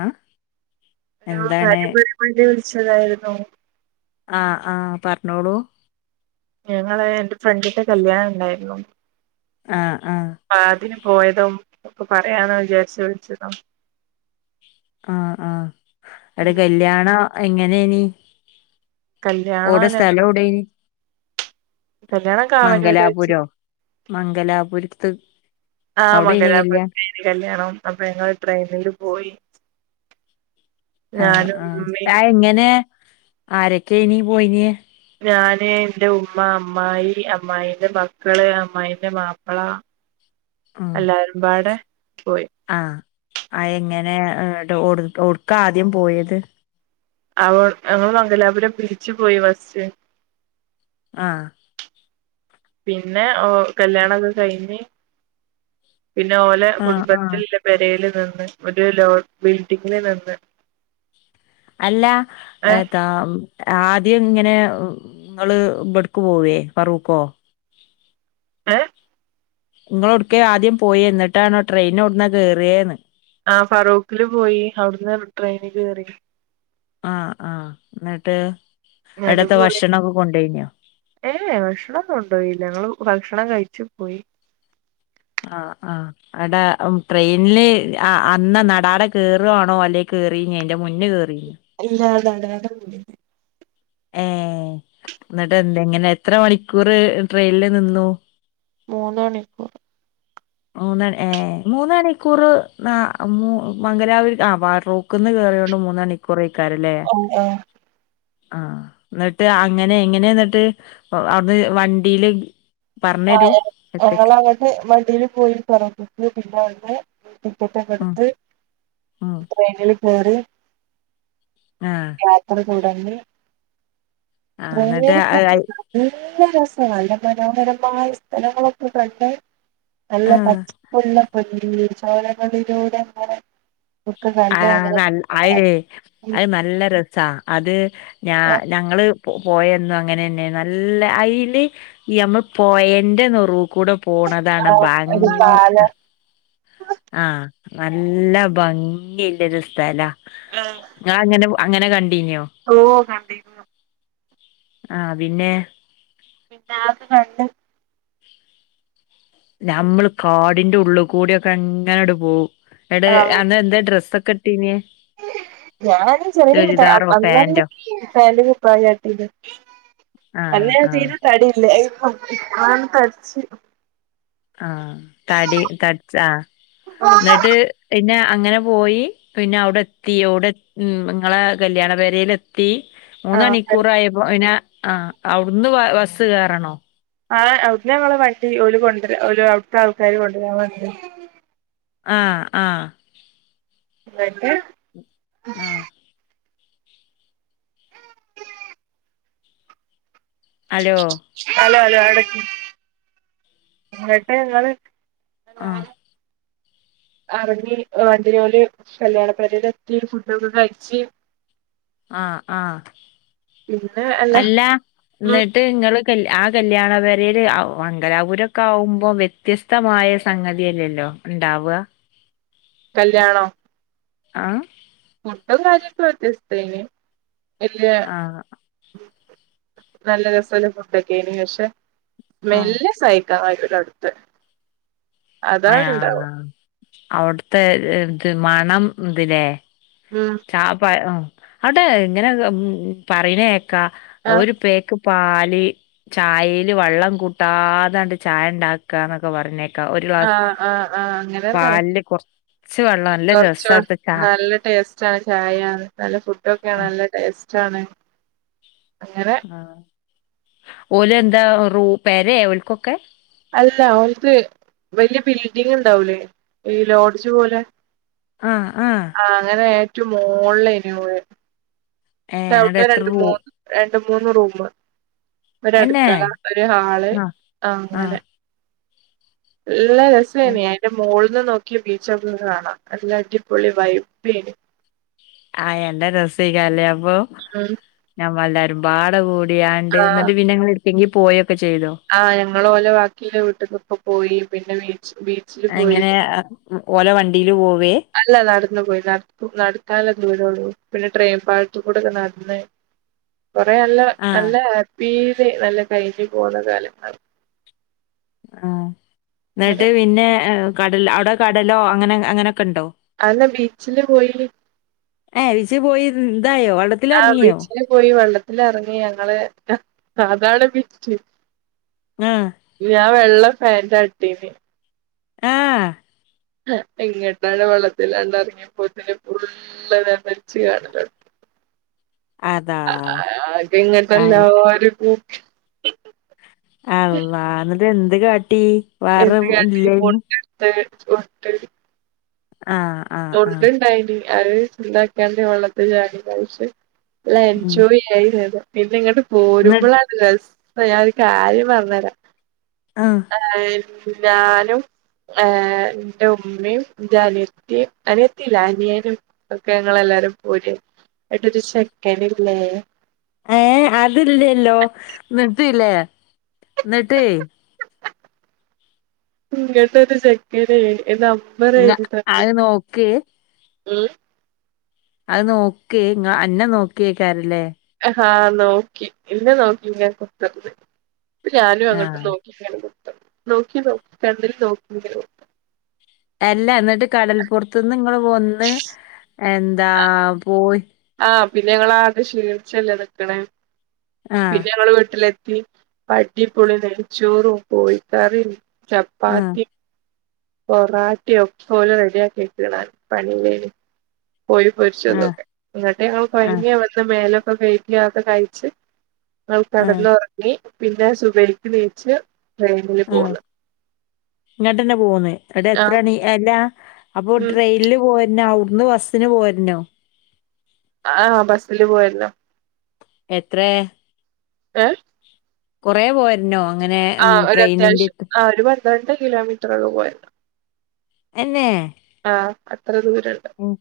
അഹ് hello കാര്യം പറയാൻ വേണ്ടി വിളിച്ചതായിരുന്നു ആഹ് ആഹ് പറഞ്ഞോളൂ ഞങ്ങള് എന്റെ ഫ്രണ്ടിന്റെ കല്യാണം ഉണ്ടായിരുന്നു ആഹ് ആഹ് അതിന് പോയതും ഒക്കെ പറയാന്ന് വിചാരിച്ചു വിളിച്ചത ആഹ് ആഹ് എവിടെ ഉം കല്യാണ എങ്ങനെനി കല്യാണം ഓടെ ഞങ്ങ സ്ഥലോടെനി കല്യാണം കാവനൂര് വെച്ച് മംഗലാപുരോ മംഗലാപുരത്ത് ആഹ് അവിടേനി കല്യാണം മംഗലപുരതയിന് കല്യാണം അപ്പൊ ഞങ്ങള് ട്രെയിനില് പോയി ആഹ് ഞാനും ആഹ് ഉമ്മയും അതങ്ങന ആരക്കെനി പോയിനെ ഞാന് എന്റെ ഉമ്മ അമ്മായി അമ്മായിന്റെ മക്കള് അമ്മായിന്റെ മാപ്പിള ഉം അല്ലാരുംപാടെ പോയി ആഹ് ആഹ് എങ്ങനെ എടുക്കാ ആദ്യം പോയത് അവ അങ്ങൾ മംഗലാപുരം പിടിച്ച് പോയി ബസ് ആഹ് പിന്നെ ഓ കല്യാണക്കെ കഴിഞ്ഞ് പിന്നെ ഓലെ ആഹ് ആഹ് കുടുംബത്തില് ല- പരേൽ നിന്ന് ഒരു ലോ ബിൽഡിങ്ങിൽ നിന്ന് അല്ല ഏ ഏതാം ആദ്യഇങ്ങനെ ഇങ്ങൾ ഇബടുക്കു പോവേ പറൂക്കോ ഏ നിങ്ങളോടുക്ക ആദ്യം പോയേ എന്നിട്ടാണോ ട്രെയിനോടന്ന് കയറിയെന്ന് ആ ഫറൂഖില് പോയി അവിടുന്ന് ട്രെയിനി കേറി ആ ആ എന്നിട്ട് ഇങ്ങട്ട് ഇടത്തെ പോയി ഭക്ഷണൊക്കെ കൊണ്ടോയിഞൊ ഏ ഭക്ഷണന്നും ഉണ്ടോയില്ല ഞങ്ങള് ഭക്ഷണം കഴിച്ചു പോയി ആ ആ അടാ ട്രെയിനില് ആ അന്ന് നടാട കയറുആണോ അല്ലെ കയറിനിഅന്റെ മുന്നേ കേറി- ഇല്ലാ നാടാട [unintelligible] ഏ എന്നിട്ട് എന്താ എങ്ങനെ എത്ര മണിക്കൂർ ട്രെയില് നിന്നു മൂന്ന് മണിക്കൂർ മൂന്നൺ ഏ മൂന്നഅണിക്കൂർ ന മു മംഗലപുരി ആ വാറു- ക്കുന്ന് കയറിയോണ്ട് മൂന്നണിക്കൂറക്കാരല്ലേ ഉം അ ആ എന്നിട്ട് അങ്ങനെ എങ്ങനെ എന്നിട്ട് അവിടുന്ന് വണ്ടിയില് പറഞ്ഞരു എത്തക്ക് വണ്ടിൽ പോയി [unintelligible] പിന്നെ അന്നെ ടിക്കറ്റൊക്കെ ഉം എടുത്ത് ഉം ട്രേനിൽ കേറി ആ യാത്ര തുടങ്ങി ആഹ് എന്നിട്ട് [unintelligible] നല്ല രസാ നല്ല മനോഹരമായ സ്ഥലങ്ങളൊക്കെ കണ്ട് നല്ല ആഹ് പച്ച പ്പുള്ള പന [unintelligible] ചോലകളിലൂടെ എന്താണ് ആ നല്ല അയിരേ അ നല്ല രസാ അത് ഞ ഞങ്ങള് പോ പോയന്നു അങ്ങനെന്നെ നല്ല അയില് എമ്മ പോയന്റെ നെറുകൂടെ പോണതാണ് ഒരു ഭാങ്- പാലം ആ നല്ല ഭംഗിയല്ലരു സ്ഥലാ ആ ഞ അങ്ങനെ അങ്ങനെ കണ്ടീന്യോ ഓ കണ്ടിന്നു ആ പിന്നെ പിന്നെ ആ [unintelligible] നമ്മൾ കാടിന്റെ ഉള്ളി കൂടിയൊക്കെ അങ്ങനൊട് പോവും എടെ ആഹ് അന്ന് എന്താ ഡ്രസ്സൊക്കെ ട്ടിനെ ഞാന് ചെറിയട് അന്ന പാന്റോ [unintelligible] പ്രായട്ടില്ല ആഹ് അന്ന ആഹ് തീരെ തടില്ലേ [unintelligible] നൻ തടിച്ച് ആഹ് തടി തടിച് ആ എന്നിട്ട് പിന്നെ അങ്ങനെ പോയി പിന്നെ അവിടെ എത്തി ഓടെ എ ഉം നിങ്ങളെ കല്യാണ പേരേൽ എത്- ത്തി ആഹ് മൂന്നഅണിക്കൂറായപ്പോ ഇനെ ആ അവിടുന്ന് ബ ബസ് കേറണോ ആ അ ഞങ്ങള് വണ്ടി ഓല് കൊണ്ടരാ ഔല് അവിട്ത്തെ ആൾക്കാര് കൊണ്ടുവരാൻ [unintelligible] ആ ആ എക്കെ [unintelligible] ആ അലോ അലോ അലോ ആടക്ക് എന്നിട്ട് നിങ്ങള് ആഹ് എറങ്ങി വണ്ടിയെല് കല്യാണ പേരേല് എത്തി ഫുഡൊക്കെ കഴിച്ച്- ആഹ് ആഹ് പിന്നെ അല്ല അല്ലാ എന്നി ഉം - ട്ട് നിങ്ങള് കല്യ ആഹ് കല്യാണ പെരെല് മംഗലാപുരൊക്കെ ആവുമ്പോ വ്യത്യസ് ത്തമായ സംഗതിയല്ലല്ലോ ഇണ്ടാവുക കല്യാണം ആഹ് ഫുഡും കാര്യക്കെ വ്യത്യസ്ഥവാണേ വല്യ- ആഹ് നല്ല രസല്ല ഫുഡൊക്കെനി പക്ഷെ ആഹ് മെല്ലെ സയ് കായൂരട്ത്ത് [unintelligible] അയാ അവുടുത്തെ മണം [unintelligible] ഉം അവിടെ ഇങ്ങനെ പറണ കേക്കാം ആഹ് ഒരു പേക്ക്- പാല് ചായേല് വള്ളം കൂട്ടാതാണ്ട് ചായ ഉണ്ടാക്കുവാന്നൊക്കെ പർഞ്ഞേ ഒരു ഗ്ലാസ് ആഹ് ആഹ് ആഹ് അങ്ങനെന്നെ പാലിന്റെ കൊറച്ച് വെള്ളം നല്ല കൊർച്ചോ രസവാ അവുടുത്തെ ചായ - നല്ല ടേസ്റ്റാണ് ചായ നല്ല ഫുഡൊക്കെയാണ് ആഹ് നല്ല ടേസ്റ്റാണ് അങ്ങനെ- ആഹ് ഓലെന്താ റൂ പെരെയോ ഓൽക്കൊക്കെ? അല്ല ഓലക്ക് വല്യ ബിൽഡിങ്ങ്ണ്ടാവൂലേ ഈ ലോഡ്ജ് പോലെ ആഹ് ആഹ് ആഹ് അങ്ങനെ ഏറ്റും മോള്ളേനോ [unintelligible] ള് ഏഹ് ട്ടൗ [unintelligible] എന്നിട്ട് ടെ എത്ര രണ്ട് റൂ മൂന്ന് രണ്ട് മൂന്ന് റൂമ് ഒരു എന്നേ അടുക്കള ഒരു ഹാള് ആഹ് അങ്ങനെ ആഹ് നല്ല രസവെനി പിന്നെ മോൾന്ന് നോക്കിയ ബീച്ചൊക്കെ കാണാം നല്ല അടിപൊളി വൈബ്ബേനു ആയാ [unintelligible] രസേക്കാരെ ഉം [unintelligible] ഞമ്മല്ലാരും വാട കൂടിയാണ്ട് ആഹ് എന്നിട്ട് പിന്നെ ഞങ്ങള് എട്ക്ക് എങ്കി പോയൊക്കെ ചെയ്തോ ആഹ് ഞങ്ങള് ഓലെ ബാക്കിലുള്ള വീട്ട്ക്കൊക്കെ പോയി പിന്നെ വീ ബീച് എങ്ങനെ ഓലെ വണ്ടീല് പോവേ അല്ലല്ല നടന്നു പോയി നട് നട്ക്കാനുള്ള ദൂരൊള്ളൂ പിന്നെ ട്രെയിൻ പാളത്തിക്കൂടൊക്കെ നട്ന്ന്- കൊറെ നല്ല ആ നല്ല ഹാപ്പീല് നല്ല കഴിഞ്ഞ് പോന്ന കാലം ആഹ് എന്നിട്ട് അങ്ങനെ പിന്നെ കടൽ അവിടെ കടലോ അങ്ങനെ അങ്ങനൊക്കെണ്ടോ അന്ന് ബീച്ചില് പോയി ഏഹ് വീച്ച് പോയി ഇതായോ ആഹ് വള്ളത്തിലെറങ്ങിയോ ബീച്ചില് പോയി വെള്ളത്തിലെറങ്ങി ഞങ്ങള് അതാണ് വിറ്റ് ആഹ് ഞാൻ വെള്ള പാന്റ് ആ ഇട്ടേനി ആഹ് ഇങ്ങട്ടാടെ വെള്ളത്തിലാണ്ട് എറങ്ങിയപ്പോത്തിനും ഫുള്ള് എല്ലാം നനച്ചു കാണും അതാ ആകെ ആ ഇങ്ങട്ടെല്ലാരും കൂ അള്ളാ എന്നിട്ട് എന്ത് കാട്ടീ വേറെ എന്ത് കാട്ടി ഇല്ലേനി [unintelligible] ആഹ് തൊണ്ട്ണ്ടായിനി ആവ് എന്താക്ക്‌യാണ്ട് വെള്ളത്തി ചാടി കളിച് നല്ല ഉം എൻജോയ് ജോയ് ചെയ്തു പിന്നെ ഇങ്ങട്ട് എന്നിട്ട് പോരുമ്പളാണ് രസം ഞാനൊരു കാര്യം പറഞ്ഞു തരാം ആഹ് ഞാനും ഏഹ് എന്റെ ഉമ്മേം എന്റെ അനിയത്തിം അനിയത്തില്ല അനിയനും ഒക്കെ ഞങ്ങളെല്ലാരും പോര് ഏന്നിട്ടൊരു ചെക്കനില്ലേ ഏഹ് അതില്ലല്ലോ എന്നിട്ട്ല്ലേ എന്നിട്ടേയ് ഇങ്ങട്ടൊരു ചെക്കനെ നമ്പറ് എഴുതി തന്ന് അത് നോക്ക് ഉം അത് നോക്ക് ങ്ങ അന്നെ നോക്കേക്കാരലേ? ആഹ് ആഹ് നോക്കി ഇന്നെ നോക്കിങ്ങെ കുത്തർന്ന് അപ്പ ഞാനും ആ അങ്ങട്ട് നോക്കി നോക്കി നോ കണ്ടിൽ നോക്ക അല്ല എന്നിട്ട് കടൽപ്പുറത്തു നിന്ന് നിങ്ങൾ വന്ന് എന്താ പോയി ആഹ് പിന്നെ ഞങ്ങ ആദ്യ ശീച്ചല്ല നിക്കണേ ആഹ് പിന്നെ ഞങ്ങള് വീട്ടിലെത്തി പ അടിപ്പൊളി നെയ്ച്ചോറും കോഴിക്കറി ആഹ് ചപ്പാത്തി പൊറാട്ടി ഒക്കെ ഓലും റെഡി ആക്കി വെച്ചിണ് പള്ളീൽ കോയി ആഹ് പൊരിച്ചതൊക്കെ എന്നിട്ട് ഞങ്ങ ആഹ് കഴഞ്ഞി വന്ന് മേലൊക്കെ കൈക്കി അത്‌ കഴിചെ ഞങ്ങൾ ആഹ് കടന്നുറങ്ങി പിന്നെ സുബക്ക് നീച്ച് ട്രെയിനില് ആഹ് പോന്ന് ഇങ്ങട്ടന്നെ പോന്ന് എന്നട്ട് എത്ര ആഹ് മണി അല്ല അപ്പൊ ഉം ട്രെയിൻ ല് പോരുന്നോ അവിടുന്ന് ബസ്സിന് പോരുന്നോ ആഹ് ബസ്സില് പോര്ണം എത്ര ഏഹ് കൊറെ പോര്ന്നോ ആഹ് ഒരു അത്യാവശ്യം ആഹ് ഒരു പന്ത്രണ്ട് കിലോമീറ്ററള്ള പോര്ണം എന്നെ ആഹ് അത്ര ദൂരണ്ട് ഉം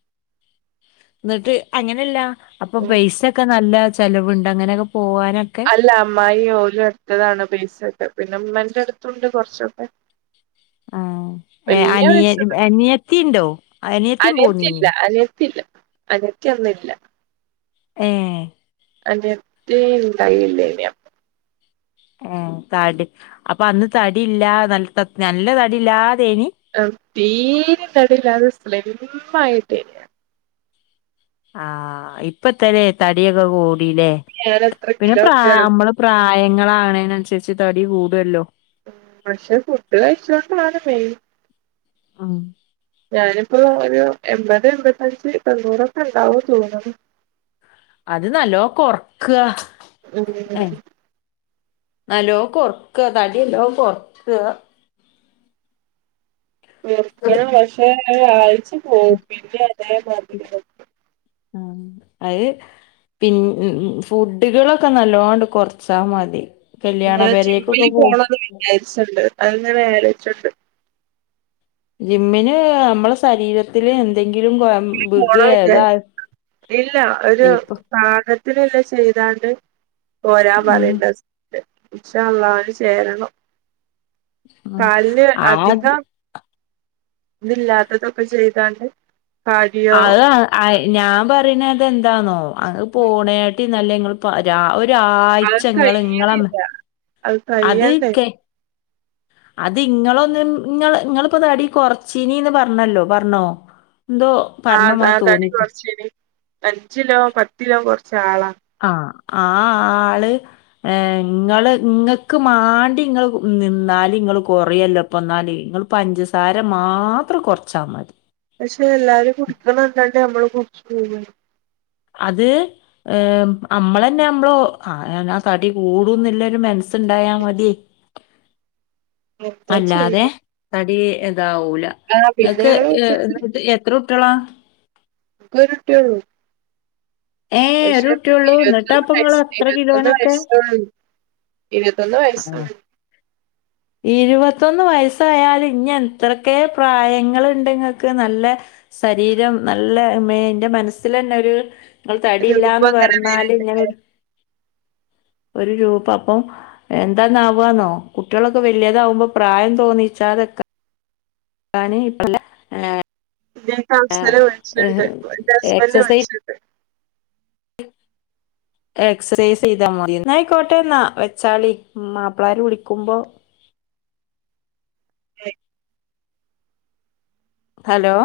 ഇന്നിട്ട് അങ്ങനല്ല അപ്പൊ ഉം പൈസ ഒക്കെ നല്ല ചേലവുണ്ട് അങ്ങനെയൊക്കെ പോവാനൊക്കെ അല്ല അമ്മായി ഓരോ എടുത്തതാണ് പൈസക്കെ പിന്നെ ഉമ്മന്റെ അടുത്തുണ്ട് കുറച്ചൊക്കെ ആഹ് [inaudible] ഏഹ് വല്ല്യ അനിയ പൈസ ഒന്നും അനിയത്തിണ്ടോ ഇല്ല അനിയത്തിയും പോന്നീനി അനിയത്തില്ല അനിയത്തില്ല അനിയത്തി അന്ന് ഇല്ല ഏഹ് അനിയത്തി ഉണ്ടായില്ലേന്ൻ അഹ് തടി അപ്പ അന്ന് തടിയില്ല ന നല്ല തടില്ല തേനി ആഹ് തീരെ തടില്ലാതെ സ്ലിംമായിട്ടേ ആഹ് ഇപ്പത്തല്ലേ തടിയൊക്കെ കൂടില്ലേ ഞാൻ എത്ര പിന്നെ കിലോ പ്ര ഉണ്ടായിരുന്നു നമ്മള് പ്രായങ്ങളാണേന്നുസരിച്ച് തടി കൂടുല്ലോ പക്ഷെ ഫുഡ് കഴിച്ചൊണ്ടാണ് മെയിൻ ആഹ് ഞാനിപ്പോ ഒരു എൺപത് എൺമ്പത്തഞ്ച് തോണ്ണൂറൊക്കെ ഉണ്ടാവോ തോന്നത് അത് നല്ലോ കൊറക്ക ഉം ഏഹ് നല്ലോ കൊറക്ക തടി നല്ലോ കൊറക്ക [unintelligible] ഒരു ആഴ്ച പോവും പിന്നെ അതേമാതിരി ആഹ് അഹ് പിന്ന ഫുഡുകളൊക്കെ നല്ലോട് കുറച്ചാ മതി കല്ല്യാണ പേരേക്കൊക്കെ പോ വിചാരിച്ചുണ്ട് അത്ങ്ങനെ ആലോചിച്ചുണ്ട് ജിമ്മിന് നമ്മള ശരീരത്തില് എന്തെങ്കിലും കൊ പോണില്ല ഇല്ല ഒരു ഇപ്പൊ സാ ത്തിനുള്ള ചെയ്താണ്ട് പോരാൻ ഉം പറയേണ്ട ഇൻക്ഷ അള്ള അയ്ൻ ചേരണം ഉം കാല്ൻ ആത് അധികം ഇതില്ലാത്തതൊക്കെ ചെയ്താണ്ട് കാടിയോ അത് ഞാൻ പറയുന്നത എന്താന്നോ അത് പോണയിട്ട് നല്ല നിങ്ങൾ അത് ഒരാഴ്ച ഇങ്ങൾ ങ്ങളമ്മ കയ്യണില്ല അത് ക്കെ അത് ഇങ്ങളൊന്നും ഇങ്ങള് ഇങ്ങളിപ്പോ തടി കൊറച്ചീനീന്ന് പറഞ്ഞല്ലോ പറഞ്ഞോ അതോ ആഹ് അഹ് തടി കുറച്ചീന് അഞ്ചിലോ പത്തിലോ കൊറച്ച് ആളാ ആ ആ ആള്, ഏഹ് ഇങ്ങള് ഇങ്ങക്ക് മാണ്ടി ഇങ്ങള് നിന്നാല് ഇങ്ങള് കൊറേയല്ലോ. പ്പന്നാല് ഇങ്ങള് പഞ്ചസാര മാത്രം കൊർച്ചാ മതി. പക്ഷെ എല്ലാരും കുടിക്കണണ്ടഴിഞ്ഞ മ്മള് കുടിച്ച് [unintelligible] അത് ഏഹ് അമ്മളന്നെ അമ്മളോ ആ ഞാ തടി കൂടൂന്ന്ള്ളരു മന്സ്സ്ണ്ടായാ മതി. [inaudible] അല്ലാതെ ചെയ്യ തടി ഇതാവൂല. ആ പിന്നെ ങ്ങക്ക് ഞങ്ങള് ഏഹ് [unintelligible] എത്രുട്ടികളാ? എനിക്കൊരുട്ട്യേള്ളു. ഏഹ് ഒരു പക്ഷെ കുട്ടിയള്ളൂ എന്നിട്ടാ [unintelligible] അപ്പ നിങ്ങള് അത്ര കിലോനൊക്കെ വയസായി. ഇരുപതൊന്നു വയസ് ആഹ് ആയി. ഇരുപത്തൊന്ന് വയസ്സായാലും ഇഞ്ഞ ത്രക്കെ പ്രായങ്ങള്ണ്ട് ങ്ങക്ക് നല്ലെ സരീരം നല്ല മേന്റെ മനസ്സ്ല് ന്നൊരു, രൂപ തടില്ലാന്ന് അങ്ങനെ പർണാല് വരണ്ട് ഇങ്ങനെരു ഒരു രൂപപ്പം എന്താന്നാവാന്നോ, കുട്ട്വാളൊക്കെ വല്യാതാവുമ്പം പ്രായം തോന്നിച്ചാതക്ക [unintelligible] ന് പ്പല്ല ഏഹ് [unintelligible] എന്റസ്ബന്റ് എക്സസൈസ് [unintelligible] [unintelligible] എക്സൈസ് ചെയ്താൽ മതി. ന്നായ്ക്കോട്ടെന്നാ വെച്ചാളി. മാപ്പ്ളാര് വിളിക്കുമ്പൊ, എ ഹലോ